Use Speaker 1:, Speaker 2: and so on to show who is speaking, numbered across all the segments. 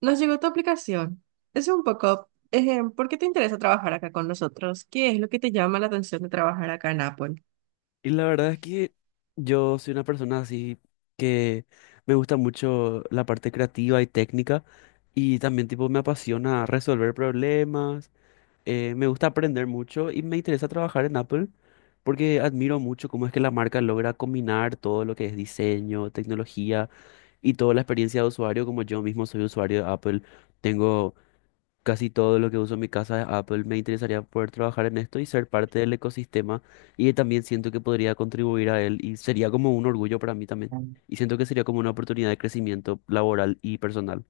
Speaker 1: Nos llegó tu aplicación. Es un poco, ¿por qué te interesa trabajar acá con nosotros? ¿Qué es lo que te llama la atención de trabajar acá en Apple?
Speaker 2: Y la verdad es que yo soy una persona así que me gusta mucho la parte creativa y técnica y también tipo me apasiona resolver problemas, me gusta aprender mucho y me interesa trabajar en Apple porque admiro mucho cómo es que la marca logra combinar todo lo que es diseño, tecnología y toda la experiencia de usuario, como yo mismo soy usuario de Apple, tengo casi todo lo que uso en mi casa de Apple. Me interesaría poder trabajar en esto y ser parte del ecosistema y también siento que podría contribuir a él y sería como un orgullo para mí también. Y siento que sería como una oportunidad de crecimiento laboral y personal.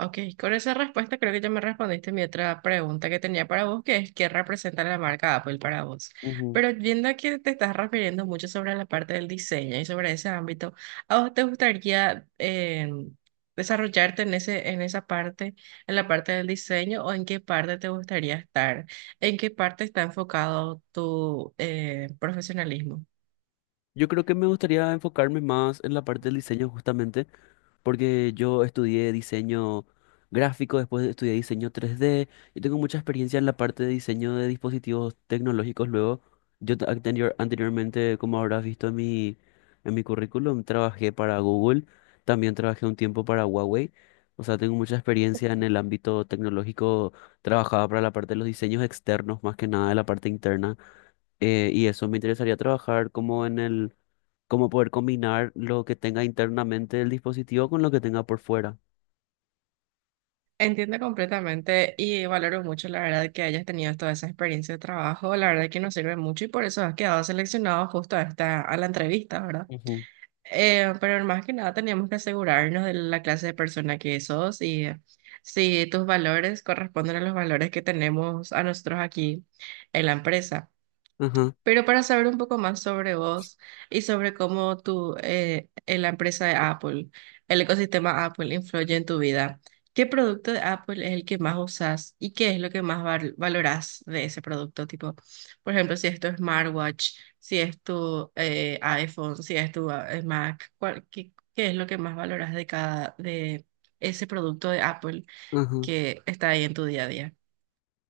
Speaker 1: Ok, con esa respuesta creo que ya me respondiste mi otra pregunta que tenía para vos, que es qué representa la marca Apple para vos.
Speaker 2: Ujú.
Speaker 1: Pero viendo que te estás refiriendo mucho sobre la parte del diseño y sobre ese ámbito, ¿a vos te gustaría desarrollarte en en esa parte, en la parte del diseño, o en qué parte te gustaría estar? ¿En qué parte está enfocado tu profesionalismo?
Speaker 2: Yo creo que me gustaría enfocarme más en la parte del diseño justamente porque yo estudié diseño gráfico, después estudié diseño 3D y tengo mucha experiencia en la parte de diseño de dispositivos tecnológicos. Luego, yo anteriormente, como habrás visto en en mi currículum, trabajé para Google, también trabajé un tiempo para Huawei. O sea, tengo mucha experiencia en el ámbito tecnológico, trabajaba para la parte de los diseños externos, más que nada de la parte interna. Y eso me interesaría trabajar como en el cómo poder combinar lo que tenga internamente el dispositivo con lo que tenga por fuera.
Speaker 1: Entiendo completamente y valoro mucho la verdad que hayas tenido toda esa experiencia de trabajo, la verdad que nos sirve mucho y por eso has quedado seleccionado justo a a la entrevista, ¿verdad?
Speaker 2: Ujú.
Speaker 1: Pero más que nada teníamos que asegurarnos de la clase de persona que sos y si tus valores corresponden a los valores que tenemos a nosotros aquí en la empresa.
Speaker 2: Ajá,
Speaker 1: Pero para saber un poco más sobre vos y sobre cómo en la empresa de Apple, el ecosistema Apple influye en tu vida, ¿qué producto de Apple es el que más usas y qué es lo que más valorás de ese producto? Tipo, por ejemplo, si es tu smartwatch, si es tu iPhone, si es tu Mac, qué es lo que más valoras de de ese producto de Apple
Speaker 2: ajá.
Speaker 1: que está ahí en tu día a día?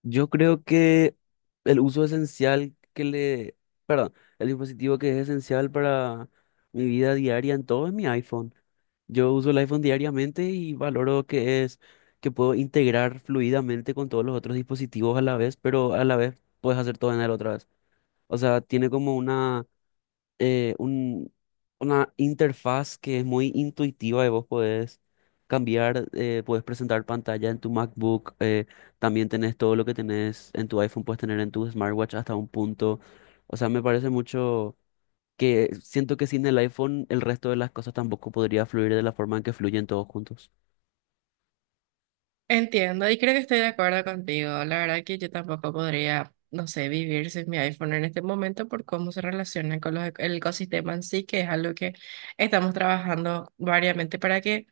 Speaker 2: Yo creo que el uso esencial que le, perdón, el dispositivo que es esencial para mi vida diaria en todo es mi iPhone. Yo uso el iPhone diariamente y valoro que puedo integrar fluidamente con todos los otros dispositivos a la vez, pero a la vez puedes hacer todo en él otra vez. O sea, tiene como eh, un- una interfaz que es muy intuitiva y vos podés cambiar, podés presentar pantalla en tu MacBook, también tenés todo lo que tenés en tu iPhone, puedes tener en tu smartwatch hasta un punto. O sea, me parece mucho que siento que sin el iPhone el resto de las cosas tampoco podría fluir de la forma en que fluyen todos juntos.
Speaker 1: Entiendo y creo que estoy de acuerdo contigo. La verdad que yo tampoco podría, no sé, vivir sin mi iPhone en este momento por cómo se relaciona con el ecosistema en sí, que es algo que estamos trabajando variamente para que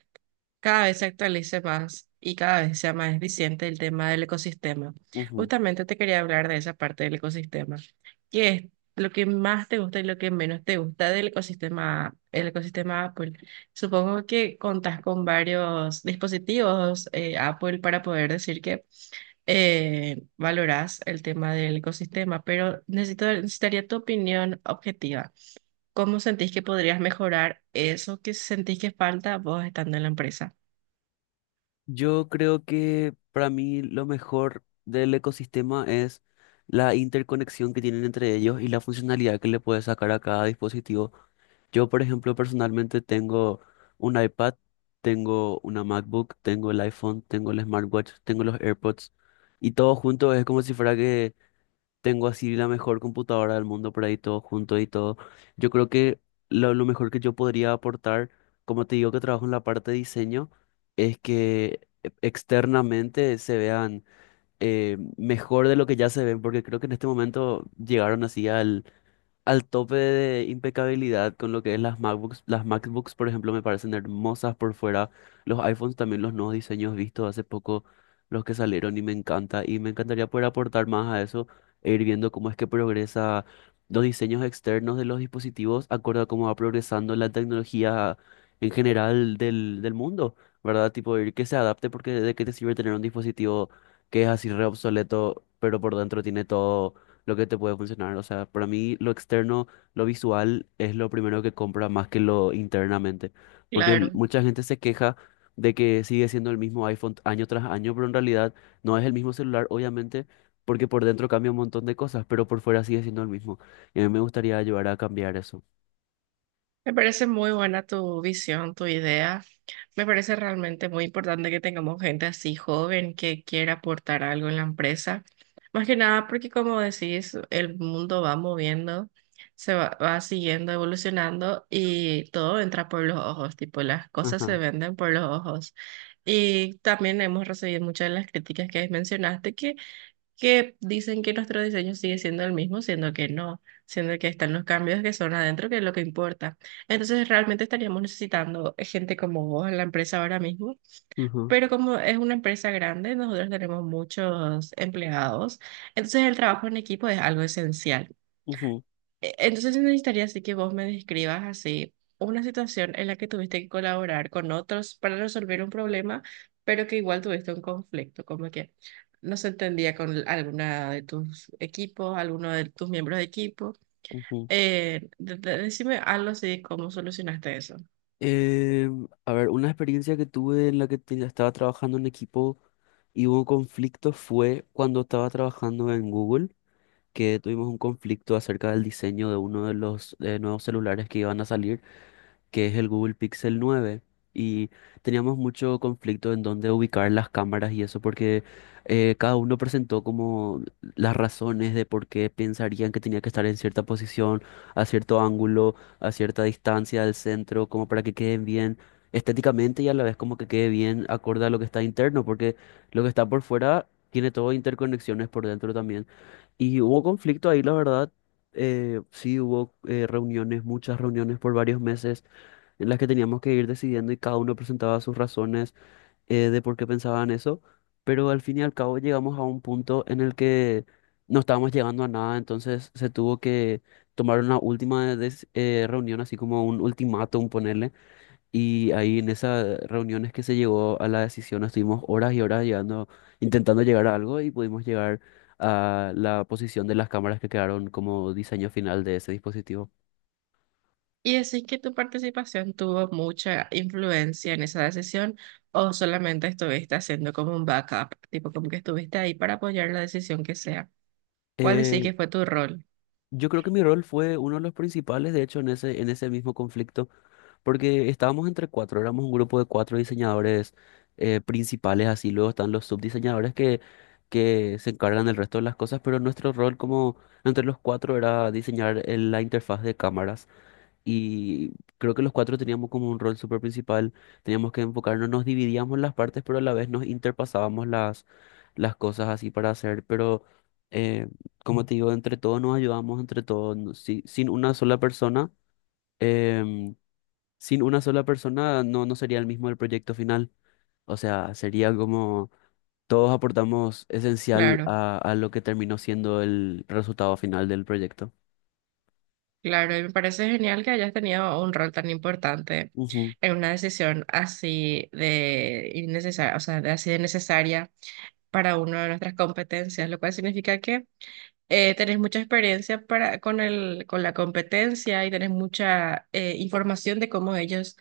Speaker 1: cada vez se actualice más y cada vez sea más eficiente el tema del ecosistema.
Speaker 2: Ujú.
Speaker 1: Justamente te quería hablar de esa parte del ecosistema. ¿Qué es lo que más te gusta y lo que menos te gusta del ecosistema, el ecosistema Apple? Supongo que contás con varios dispositivos Apple para poder decir que valorás el tema del ecosistema, pero necesitaría tu opinión objetiva. ¿Cómo sentís que podrías mejorar eso que sentís que falta vos estando en la empresa?
Speaker 2: Yo creo que para mí lo mejor del ecosistema es la interconexión que tienen entre ellos y la funcionalidad que le puedes sacar a cada dispositivo. Yo, por ejemplo, personalmente tengo un iPad, tengo una MacBook, tengo el iPhone, tengo el smartwatch, tengo los AirPods y todo junto es como si fuera que tengo así la mejor computadora del mundo por ahí todo junto y todo. Yo creo que lo mejor que yo podría aportar, como te digo que trabajo en la parte de diseño, es que externamente se vean mejor de lo que ya se ven, porque creo que en este momento llegaron así al tope de impecabilidad con lo que es las MacBooks. Las MacBooks, por ejemplo, me parecen hermosas por fuera. Los iPhones también, los nuevos diseños vistos hace poco, los que salieron, y me encanta. Y me encantaría poder aportar más a eso e ir viendo cómo es que progresa los diseños externos de los dispositivos, acorde a cómo va progresando la tecnología en general del mundo, ¿verdad? Tipo, ir que se adapte porque de qué te sirve tener un dispositivo que es así re obsoleto, pero por dentro tiene todo lo que te puede funcionar. O sea, para mí lo externo, lo visual es lo primero que compra más que lo internamente. Porque
Speaker 1: Claro,
Speaker 2: mucha gente se queja de que sigue siendo el mismo iPhone año tras año, pero en realidad no es el mismo celular, obviamente, porque por dentro cambia un montón de cosas, pero por fuera sigue siendo el mismo. Y a mí me gustaría ayudar a cambiar eso.
Speaker 1: me parece muy buena tu visión, tu idea. Me parece realmente muy importante que tengamos gente así joven que quiera aportar algo en la empresa. Más que nada porque como decís, el mundo va moviendo, va siguiendo evolucionando y todo entra por los ojos, tipo las cosas se
Speaker 2: Ajá.
Speaker 1: venden por los ojos. Y también hemos recibido muchas de las críticas que mencionaste, que dicen que nuestro diseño sigue siendo el mismo, siendo que no, siendo que están los cambios que son adentro, que es lo que importa. Entonces, realmente estaríamos necesitando gente como vos en la empresa ahora mismo,
Speaker 2: Ujú,
Speaker 1: pero como es una empresa grande, nosotros tenemos muchos empleados, entonces el trabajo en equipo es algo esencial.
Speaker 2: ujú,
Speaker 1: Entonces necesitaría así que vos me describas así una situación en la que tuviste que colaborar con otros para resolver un problema, pero que igual tuviste un conflicto, como que no se entendía con alguna de tus equipos, alguno de tus miembros de equipo.
Speaker 2: ujú.
Speaker 1: Decime algo así, de ¿cómo solucionaste eso?
Speaker 2: Eh, a ver, una experiencia que tuve en la que estaba trabajando en equipo y hubo conflicto fue cuando estaba trabajando en Google, que tuvimos un conflicto acerca del diseño de uno de los nuevos celulares que iban a salir, que es el Google Pixel 9. Y teníamos mucho conflicto en dónde ubicar las cámaras y eso, porque cada uno presentó como las razones de por qué pensarían que tenía que estar en cierta posición, a cierto ángulo, a cierta distancia del centro, como para que queden bien estéticamente y a la vez como que quede bien acorde a lo que está interno, porque lo que está por fuera tiene todo interconexiones por dentro también. Y hubo conflicto ahí, la verdad. Sí, hubo reuniones, muchas reuniones por varios meses en las que teníamos que ir decidiendo y cada uno presentaba sus razones de por qué pensaban eso, pero al fin y al cabo llegamos a un punto en el que no estábamos llegando a nada, entonces se tuvo que tomar una última reunión, así como un ultimátum ponerle, y ahí en esas reuniones que se llegó a la decisión, estuvimos horas y horas llegando, intentando llegar a algo y pudimos llegar a la posición de las cámaras que quedaron como diseño final de ese dispositivo.
Speaker 1: ¿Y decís que tu participación tuvo mucha influencia en esa decisión o solamente estuviste haciendo como un backup, tipo como que estuviste ahí para apoyar la decisión que sea? ¿Cuál
Speaker 2: Eh,
Speaker 1: decís que fue tu rol?
Speaker 2: Yo creo que mi rol fue uno de los principales, de hecho, en ese mismo conflicto, porque estábamos entre cuatro, éramos un grupo de cuatro diseñadores principales, así luego están los subdiseñadores que se encargan del resto de las cosas, pero nuestro rol como entre los cuatro era diseñar la interfaz de cámaras. Y creo que los cuatro teníamos como un rol súper principal, teníamos que enfocarnos, nos dividíamos las partes, pero a la vez nos interpasábamos las cosas así para hacer, pero eh, como te digo, entre todos nos ayudamos, entre todos, sin una sola persona, em, sin una sola persona no sería el mismo el proyecto final, o sea, sería como todos aportamos esencial
Speaker 1: Claro,
Speaker 2: a lo que terminó siendo el resultado final del proyecto.
Speaker 1: claro, y me parece genial que hayas tenido un rol tan importante
Speaker 2: Ujú,
Speaker 1: en una decisión así de innecesaria, o sea, de así de necesaria para una de nuestras competencias, lo cual significa que tenés mucha experiencia con la competencia y tenés mucha información de cómo ellos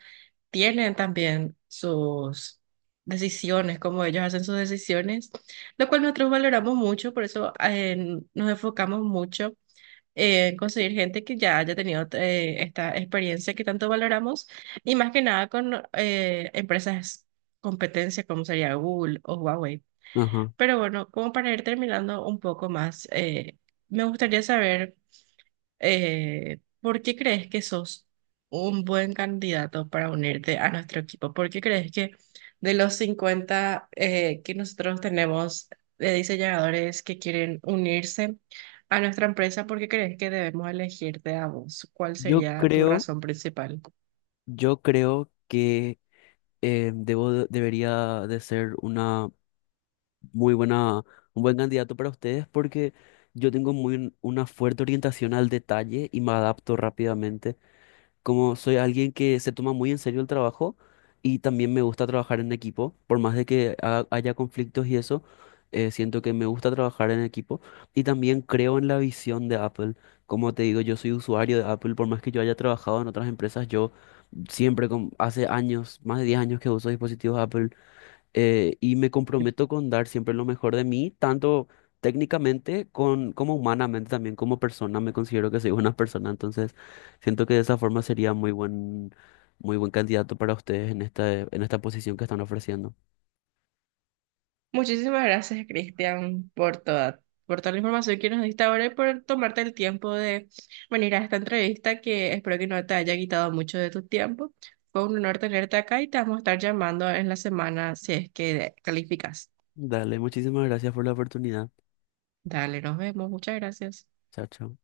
Speaker 1: tienen también sus decisiones, cómo ellos hacen sus decisiones, lo cual nosotros valoramos mucho, por eso nos enfocamos mucho conseguir gente que ya haya tenido esta experiencia que tanto valoramos y más que nada con empresas competencia como sería Google o Huawei.
Speaker 2: ajá.
Speaker 1: Pero bueno, como para ir terminando un poco más, me gustaría saber... ¿Por qué crees que sos un buen candidato para unirte a nuestro equipo? ¿Por qué crees que de los 50 que nosotros tenemos de diseñadores que quieren unirse a nuestra empresa, por qué crees que debemos elegirte a vos? ¿Cuál
Speaker 2: Yo
Speaker 1: sería tu
Speaker 2: creo...
Speaker 1: razón principal?
Speaker 2: Yo creo que debería de ser una muy buena, un buen candidato para ustedes porque yo tengo una fuerte orientación al detalle y me adapto rápidamente, como soy alguien que se toma muy en serio el trabajo y también me gusta trabajar en equipo, por más de que haya conflictos y eso. Siento que me gusta trabajar en equipo y también creo en la visión de Apple. Como te digo, yo soy usuario de Apple, por más que yo haya trabajado en otras empresas, yo siempre, hace años, más de 10 años que uso dispositivos Apple y me comprometo con dar siempre lo mejor de mí, tanto técnicamente como humanamente también como persona. Me considero que soy una persona, entonces siento que de esa forma sería muy buen candidato para ustedes en esta posición que están ofreciendo.
Speaker 1: Muchísimas gracias, Cristian, por toda la información que nos diste ahora y por tomarte el tiempo de venir a esta entrevista que espero que no te haya quitado mucho de tu tiempo. Fue un honor tenerte acá y te vamos a estar llamando en la semana si es que calificas.
Speaker 2: Dale, muchísimas gracias por la oportunidad.
Speaker 1: Dale, nos vemos. Muchas gracias.
Speaker 2: Chao, chao.